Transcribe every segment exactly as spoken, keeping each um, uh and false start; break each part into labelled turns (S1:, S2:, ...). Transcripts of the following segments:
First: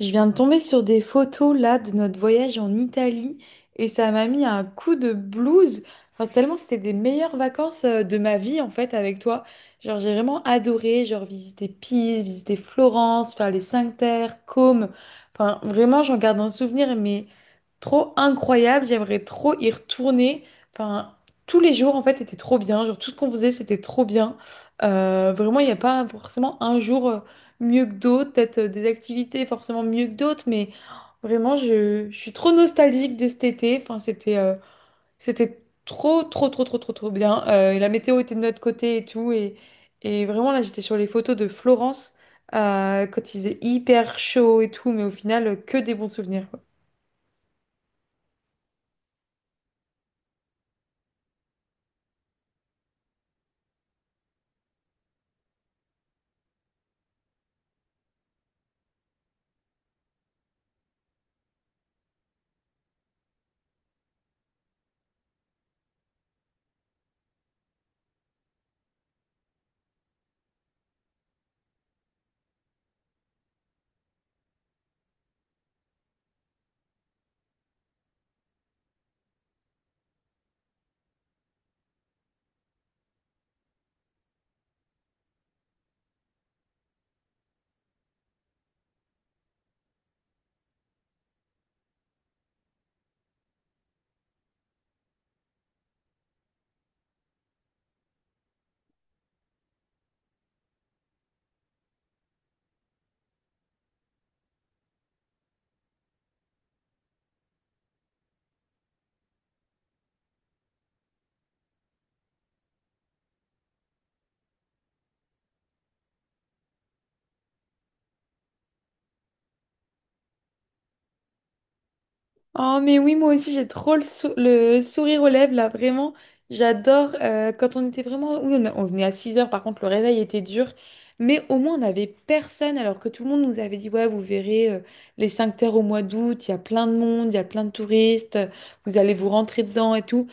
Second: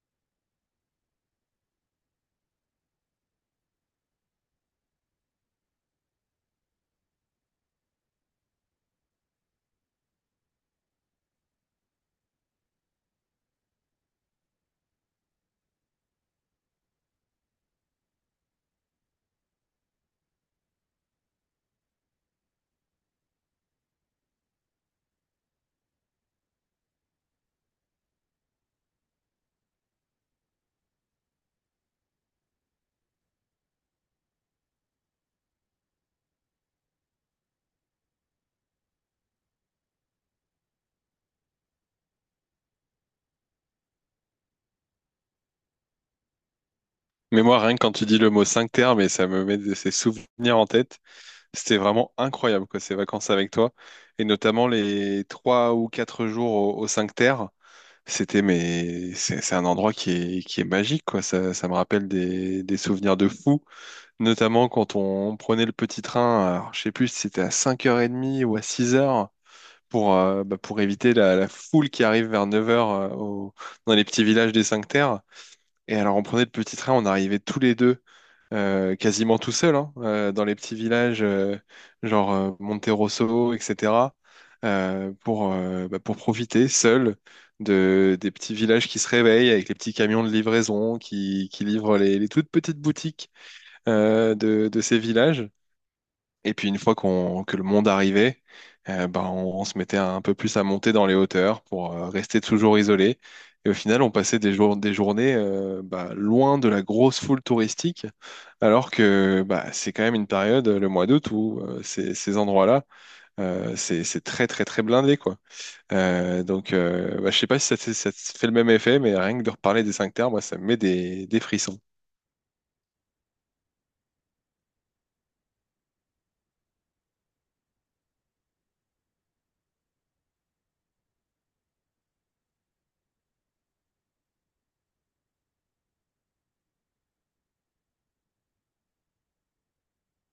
S1: Je viens de tomber sur des photos là de notre voyage en Italie et ça m'a mis un coup de blues. Enfin, tellement c'était des meilleures vacances euh, de ma vie en fait avec toi. Genre j'ai vraiment adoré, genre visiter Pise, visiter Florence, faire les Cinq Terres, Côme. Enfin vraiment j'en garde un souvenir mais trop incroyable. J'aimerais trop y retourner. Enfin tous les jours en fait étaient trop bien. Genre tout ce qu'on faisait c'était trop bien. Euh, vraiment il n'y a pas forcément un jour euh, mieux que d'autres, peut-être euh, des activités forcément mieux que d'autres, mais vraiment, je, je suis trop nostalgique de cet été. Enfin, c'était euh, c'était trop, trop, trop, trop, trop, trop bien. Euh, et la météo était de notre côté et tout. Et, et vraiment, là, j'étais sur les photos de Florence euh, quand il faisait hyper chaud et tout, mais au final, euh, que des bons souvenirs.
S2: Mais moi, rien que quand tu dis le mot terres, mais ça me met de- ces souvenirs en tête. C'était vraiment incroyable, quoi, ces vacances avec toi. Et notamment les trois ou quatre jours au, au terres. C'était, mais c'est c'est un endroit qui est, qui est magique, quoi. Ça, ça me rappelle des, des souvenirs de fou. Notamment quand on prenait le petit train, alors, je sais plus si c'était à cinq heures trente ou à six heures. Pour, euh, bah, pour éviter la, la foule qui arrive vers neuf heures dans les petits villages des cinq terres. Et alors on prenait le petit train, on arrivait tous les deux euh, quasiment tout seul, hein, euh, dans les petits villages, euh, genre euh, Monterosso, et cetera, euh, pour, euh, bah, pour profiter seul de, des petits villages qui se réveillent avec les petits camions de livraison qui, qui livrent les, les toutes petites boutiques euh, de, de ces villages. Et puis une fois qu'on que le monde arrivait, euh, ben, on, on se mettait un peu plus à monter dans les hauteurs pour euh, rester toujours isolé. Et au final, on passait des jours, des journées euh, bah, loin de la grosse foule touristique, alors que bah, c'est quand même une période, le mois d'août, où euh, ces, ces endroits-là, euh, c'est, c'est très très très blindé, quoi. Euh, donc, euh, bah, je sais pas si ça, te- ça te fait le même effet, mais rien que de reparler des cinq terres, moi, ça me met des, des frissons.
S1: Oh, mais oui, moi aussi, j'ai trop le, sou- le sourire aux lèvres, là, vraiment. J'adore. Euh, quand on était vraiment. Oui, on, a- on venait à six heures, par contre, le réveil était dur. Mais au moins, on n'avait personne, alors que tout le monde nous avait dit, ouais, vous verrez euh, les cinq terres au mois d'août, il y a plein de monde, il y a plein de touristes, vous allez vous rentrer dedans et tout.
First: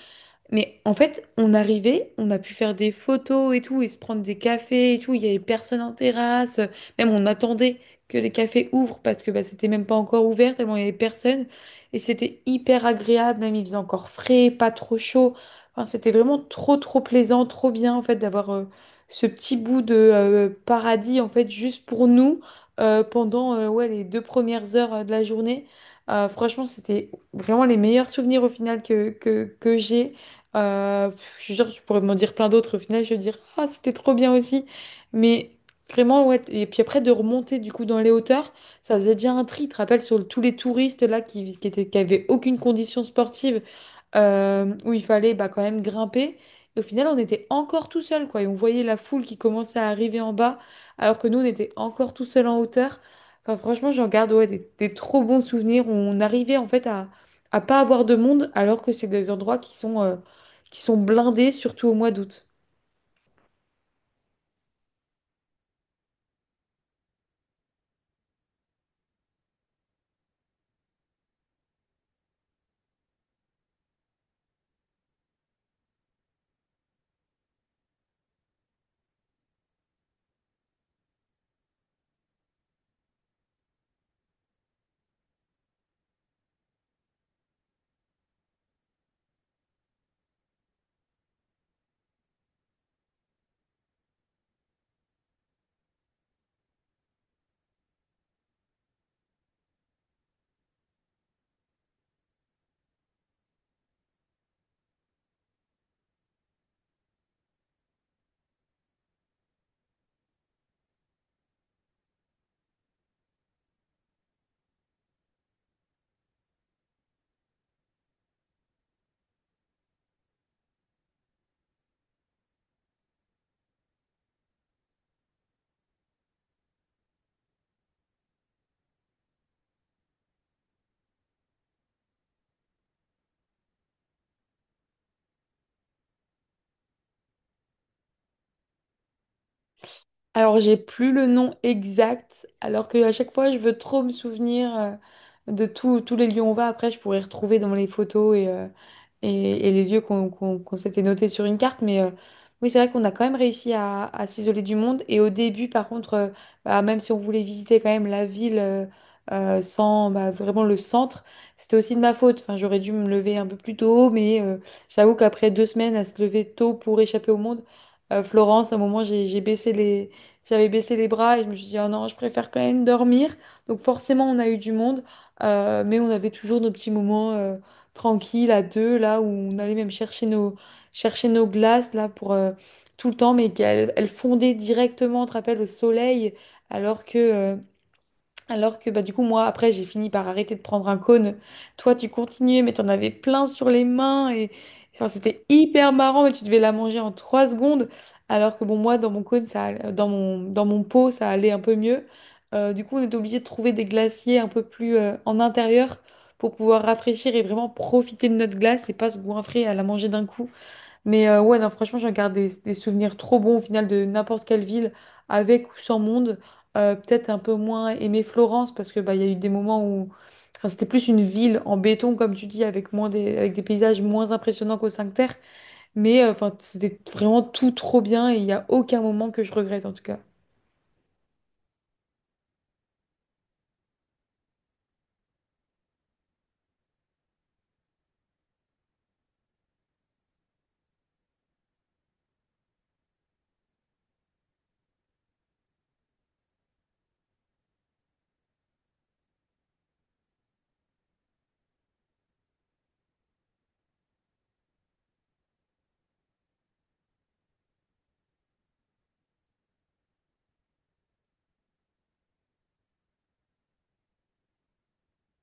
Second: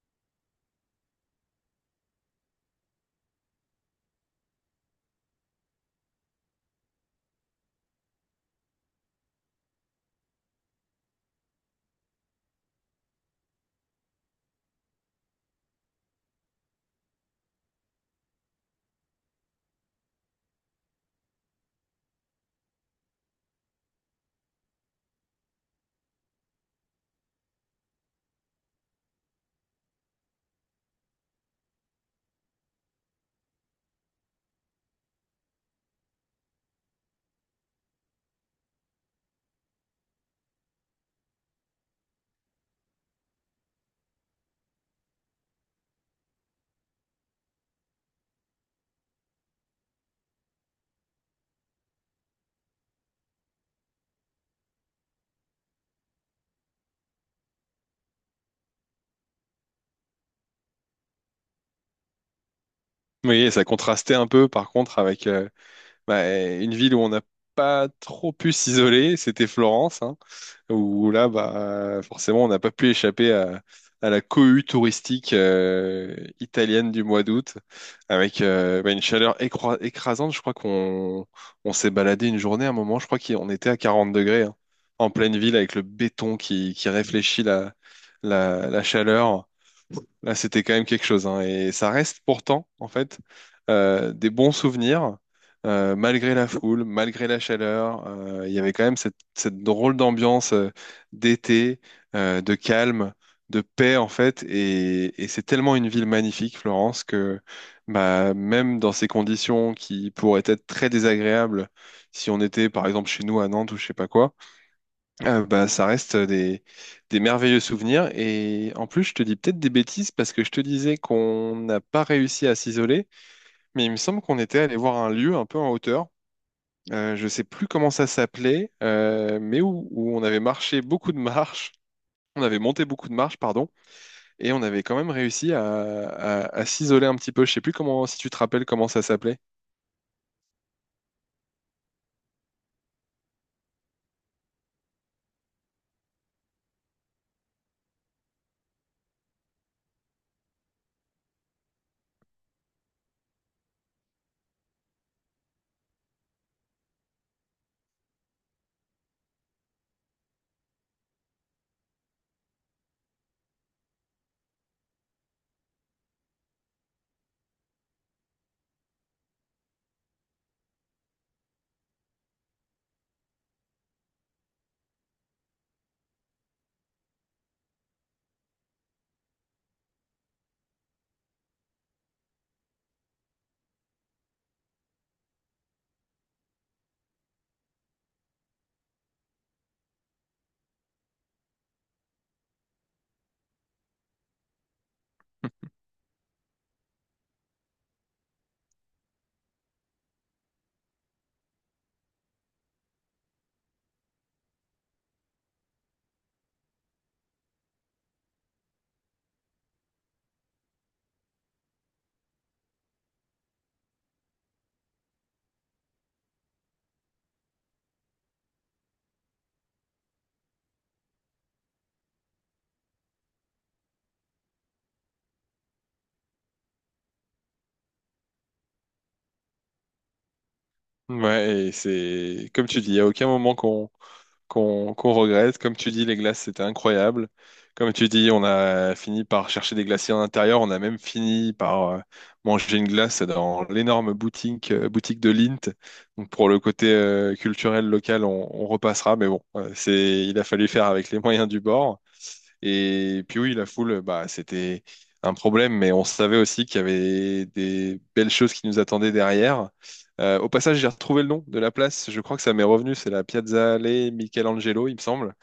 S1: Mais en fait, on arrivait, on a pu faire des photos et tout, et se prendre des cafés et tout. Il y avait personne en terrasse. Même on attendait que les cafés ouvrent parce que bah, c'était même pas encore ouvert, tellement il y avait personne. Et c'était hyper agréable, même il faisait encore frais, pas trop chaud. Enfin, c'était vraiment trop, trop plaisant, trop bien en fait d'avoir euh, ce petit bout de euh, paradis en fait juste pour nous euh, pendant euh, ouais, les deux premières heures euh, de la journée. Euh, franchement, c'était vraiment les meilleurs souvenirs au final que, que, que j'ai. Euh, je suis sûre que tu pourrais m'en dire plein d'autres. Au final, je vais dire, ah, c'était trop bien aussi. Mais vraiment, ouais. t- Et puis après, de remonter du coup dans les hauteurs, ça faisait déjà un tri. Tu te rappelles sur le- tous les touristes là qui, qui étaient, qui avaient aucune condition sportive euh, où il fallait bah, quand même grimper. Et au final, on était encore tout seul, quoi. Et on voyait la foule qui commençait à arriver en bas, alors que nous, on était encore tout seul en hauteur. Enfin, franchement, j'en garde ouais, des, des trop bons souvenirs. On arrivait en fait à, à pas avoir de monde, alors que c'est des endroits qui sont, euh, qui sont blindés, surtout au mois d'août.
S2: Oui, et ça contrastait un peu, par contre, avec euh, bah, une ville où on n'a pas trop pu s'isoler, c'était Florence, hein, où là, bah, forcément, on n'a pas pu échapper à, à la cohue touristique euh, italienne du mois d'août, avec euh, bah, une chaleur écro- écrasante. Je crois qu'on on s'est baladé une journée à un moment, je crois qu'on était à quarante degrés, hein, en pleine ville, avec le béton qui, qui réfléchit la, la, la chaleur. Là, c'était quand même quelque chose, hein. Et ça reste pourtant, en fait, euh, des bons souvenirs, euh, malgré la foule, malgré la chaleur. Euh, il y avait quand même cette, cette drôle d'ambiance euh, d'été, euh, de calme, de paix, en fait. Et, et c'est tellement une ville magnifique, Florence, que bah, même dans ces conditions qui pourraient être très désagréables, si on était, par exemple, chez nous à Nantes ou je sais pas quoi, euh, bah, ça reste euh, des, des merveilleux souvenirs. Et en plus, je te dis peut-être des bêtises parce que je te disais qu'on n'a pas réussi à s'isoler, mais il me semble qu'on était allé voir un lieu un peu en hauteur. Euh, je sais plus comment ça s'appelait, euh, mais où, où on avait marché beaucoup de marches. On avait monté beaucoup de marches, pardon. Et on avait quand même réussi à, à- à s'isoler un petit peu. Je sais plus comment, si tu te rappelles comment ça s'appelait.
S1: Alors, j'ai plus le nom exact, alors que à chaque fois, je veux trop me souvenir euh, de tous tous les lieux où on va. Après, je pourrais retrouver dans les photos et, euh, et, et les lieux qu'on qu'on, qu'on s'était notés sur une carte. Mais euh, oui, c'est vrai qu'on a quand même réussi à, à s'isoler du monde. Et au début, par contre, euh, bah, même si on voulait visiter quand même la ville euh, euh, sans bah, vraiment le centre, c'était aussi de ma faute. Enfin, j'aurais dû me lever un peu plus tôt, mais euh, j'avoue qu'après deux semaines à se lever tôt pour échapper au monde, euh, Florence, à un moment, j'ai j'ai baissé les j'avais baissé les bras et je me suis dit, oh non, je préfère quand même dormir. Donc forcément, on a eu du monde, euh, mais on avait toujours nos petits moments euh, tranquilles à deux, là où on allait même chercher nos, chercher nos glaces, là, pour euh, tout le temps, mais qu'elles elles fondaient directement, on te rappelle, au soleil, alors que... euh, alors que bah, du coup, moi, après, j'ai fini par arrêter de prendre un cône. Toi, tu continuais, mais t'en avais plein sur les mains. Et enfin, c'était hyper marrant, mais tu devais la manger en trois secondes. Alors que bon, moi, dans mon cône, ça, allait- dans mon, dans mon pot, ça allait un peu mieux. Euh, du coup, on était obligé de trouver des glaciers un peu plus euh, en intérieur pour pouvoir rafraîchir et vraiment profiter de notre glace et pas se goinfrer à la manger d'un coup. Mais euh, ouais, non, franchement, j'en garde des, des souvenirs trop bons au final de n'importe quelle ville, avec ou sans monde. Euh, peut-être un peu moins aimé Florence, parce que bah, il y a eu des moments où enfin, c'était plus une ville en béton, comme tu dis, avec moins des, avec des paysages moins impressionnants qu'au Cinque Terre. Mais euh, enfin, c'était vraiment tout trop bien et il n'y a aucun moment que je regrette, en tout cas.
S2: Ouais, et c'est comme tu dis, il n'y a aucun moment qu'on qu'on qu'on regrette. Comme tu dis, les glaces, c'était incroyable. Comme tu dis, on a fini par chercher des glaciers à l'intérieur. On a même fini par euh, manger une glace dans l'énorme boutique, euh, boutique de Lint. Donc pour le côté euh, culturel local, on, on repassera. Mais bon, euh, c'est, il a fallu faire avec les moyens du bord. Et puis oui, la foule, bah, c'était un problème, mais on savait aussi qu'il y avait des belles choses qui nous attendaient derrière. Euh, au passage, j'ai retrouvé le nom de la place. Je crois que ça m'est revenu. C'est la Piazza Alley Michelangelo, il me semble.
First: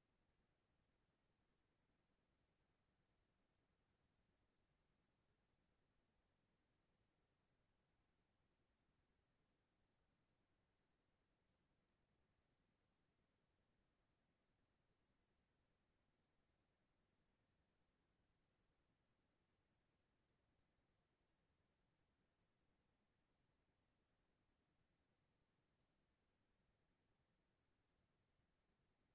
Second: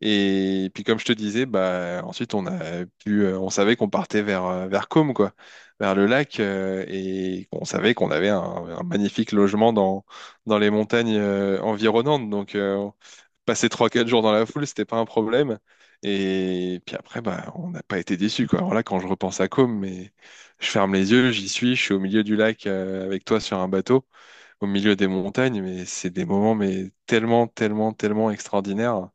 S2: Et puis, comme je te disais, bah, ensuite, on a pu, euh, on savait qu'on partait vers, euh, vers Côme, quoi, vers le lac, euh, et on savait qu'on avait un, un magnifique logement dans, dans les montagnes, euh, environnantes. Donc, euh, passer trois quatre jours dans la foule, c'était pas un problème. Et puis après, bah, on n'a pas été déçus, quoi. Alors là, quand je repense à Côme, mais je ferme les yeux, j'y suis, je suis au milieu du lac euh, avec toi sur un bateau, au milieu des montagnes, mais c'est des moments mais tellement, tellement, tellement extraordinaires.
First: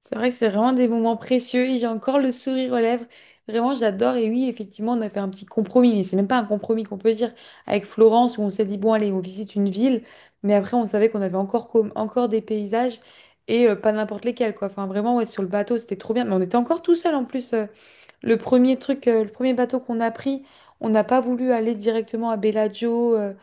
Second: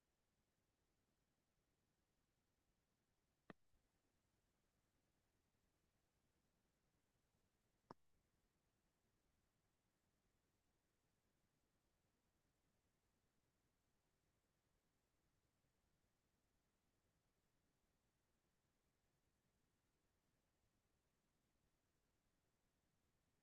S1: C'est vrai que c'est vraiment des moments précieux et j'ai encore le sourire aux lèvres. Vraiment, j'adore. Et oui, effectivement, on a fait un petit compromis, mais c'est même pas un compromis qu'on peut dire avec Florence où on s'est dit, bon, allez, on visite une ville, mais après, on savait qu'on avait encore, com- encore des paysages et euh, pas n'importe lesquels, quoi. Enfin, vraiment, ouais, sur le bateau, c'était trop bien. Mais on était encore tout seul en plus. euh, le premier truc, euh, le premier bateau qu'on a pris, on n'a pas voulu aller directement à Bellagio, euh,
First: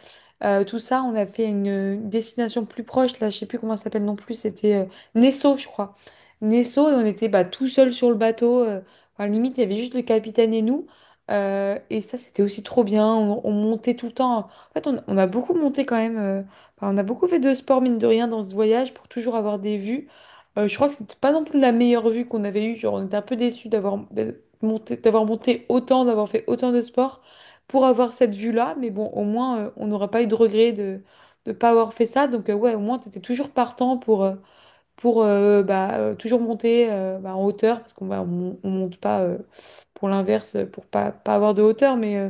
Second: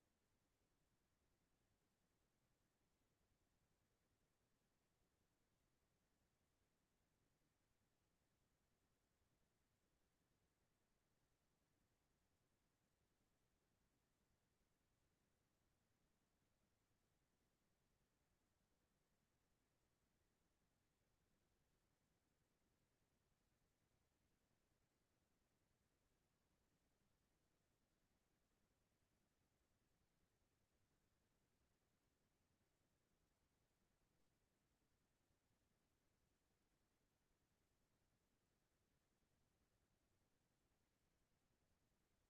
S1: euh, tout ça. On a fait une, une destination plus proche, là, je sais plus comment ça s'appelle non plus, c'était euh, Nesso, je crois. Nesso, et on était bah, tout seul sur le bateau. euh, enfin, limite, il y avait juste le capitaine et nous. Euh, et ça, c'était aussi trop bien. On, on montait tout le temps. En fait, on, on a beaucoup monté quand même. euh, enfin, on a beaucoup fait de sport, mine de rien, dans ce voyage pour toujours avoir des vues. Euh, je crois que c'était pas non plus la meilleure vue qu'on avait eue. Genre, on était un peu déçus d'avoir monter- d'avoir monté autant, d'avoir fait autant de sport pour avoir cette vue-là. Mais bon, au moins, euh, on n'aura pas eu de regret de ne pas avoir fait ça. Donc, euh, ouais, au moins, tu étais toujours partant pour, euh, pour euh, bah, euh, toujours monter euh, bah, en hauteur, parce qu'on va on, on monte pas euh, pour l'inverse, pour pas, pas avoir de hauteur. Mais euh,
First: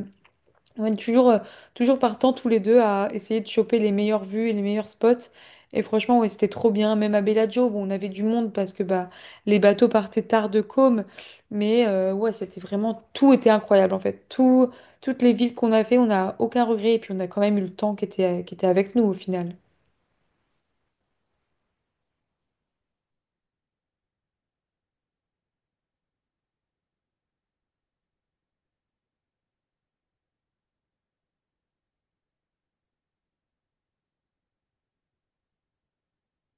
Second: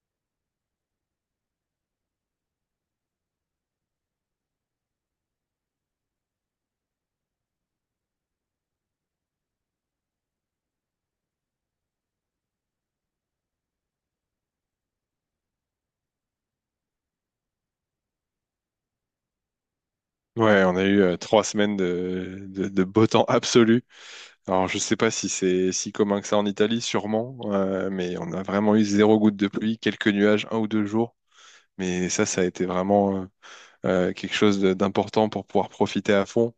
S1: Ouais, toujours, euh, toujours partant tous les deux à essayer de choper les meilleures vues et les meilleurs spots. Et franchement, ouais, c'était trop bien. Même à Bellagio, bon, on avait du monde parce que bah, les bateaux partaient tard de Côme. Mais euh, ouais, c'était vraiment, tout était incroyable en fait. Tout, toutes les villes qu'on a fait, on n'a aucun regret. Et puis on a quand même eu le temps qui était, qui était avec nous au final.
S2: Ouais, on a eu euh, trois semaines de, de, de beau temps absolu. Alors, je sais pas si c'est si commun que ça en Italie, sûrement, euh, mais on a vraiment eu zéro goutte de pluie, quelques nuages, un ou deux jours. Mais ça, ça a été vraiment, euh, euh, quelque chose de- d'important pour pouvoir profiter à fond.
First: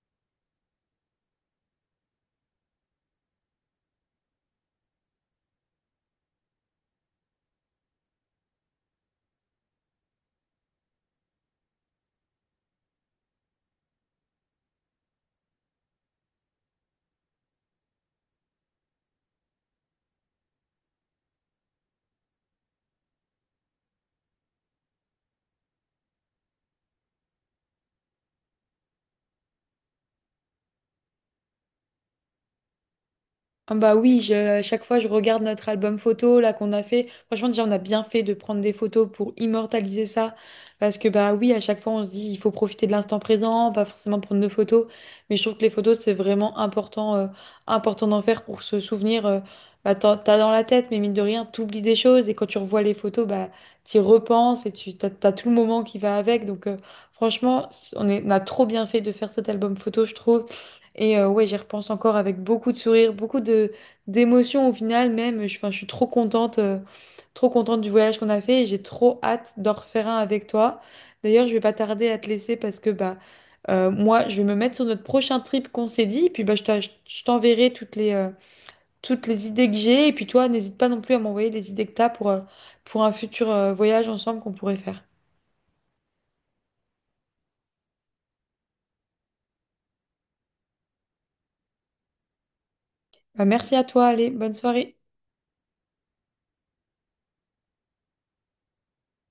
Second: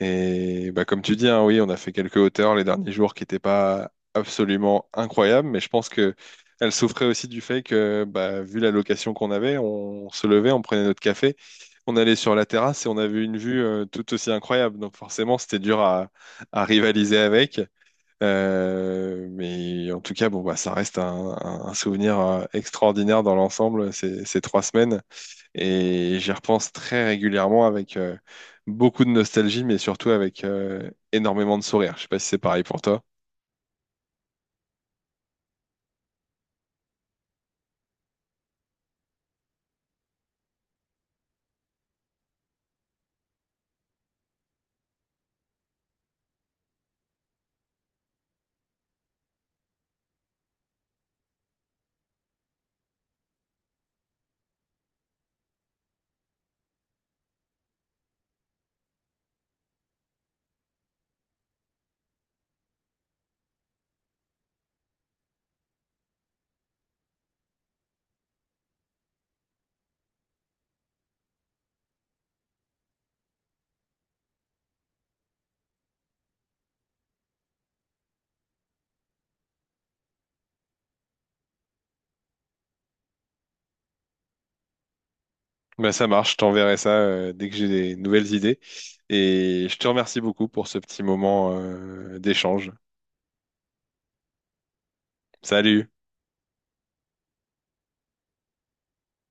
S2: Et bah, comme tu dis, hein, oui, on a fait quelques hauteurs les derniers jours qui n'étaient pas absolument incroyables, mais je pense que elles souffraient aussi du fait que, bah, vu la location qu'on avait, on se levait, on prenait notre café, on allait sur la terrasse et on avait une vue euh, tout aussi incroyable. Donc forcément, c'était dur à, à rivaliser avec. Euh, mais en tout cas, bon, bah, ça reste un, un- un souvenir euh, extraordinaire dans l'ensemble, ces, ces trois semaines. Et j'y repense très régulièrement avec euh, beaucoup de nostalgie, mais surtout avec euh, énormément de sourire. Je sais pas si c'est pareil pour toi.
S1: Ah bah oui, je- à chaque fois je regarde notre album photo là qu'on a fait. Franchement, déjà on a bien fait de prendre des photos pour immortaliser ça. Parce que bah oui, à chaque fois on se dit il faut profiter de l'instant présent, pas forcément prendre de photos. Mais je trouve que les photos c'est vraiment important, euh, important d'en faire pour se souvenir. euh, bah, t'en- t'as dans la tête, mais mine de rien, t'oublies des choses. Et quand tu revois les photos, bah t'y repenses et tu t'as, t'as tout le moment qui va avec. Donc euh, franchement, on est- on a trop bien fait de faire cet album photo, je trouve. Et euh, ouais, j'y repense encore avec beaucoup de sourires, beaucoup de d'émotions au final même. Je, 'fin, je suis trop contente, euh, trop contente du voyage qu'on a fait et j'ai trop hâte d'en refaire un avec toi. D'ailleurs, je vais pas tarder à te laisser parce que bah euh, moi, je vais me mettre sur notre prochain trip qu'on s'est dit et puis bah je t'a- je t'enverrai toutes les euh, toutes les idées que j'ai et puis toi, n'hésite pas non plus à m'envoyer les idées que t'as pour euh, pour un futur euh, voyage ensemble qu'on pourrait faire.
S2: Bah, ça marche, je t'enverrai ça euh, dès que j'ai des nouvelles idées. Et je te remercie beaucoup pour ce petit moment euh, d'échange.
S1: Bah, merci à toi, allez, bonne soirée.
S2: Salut!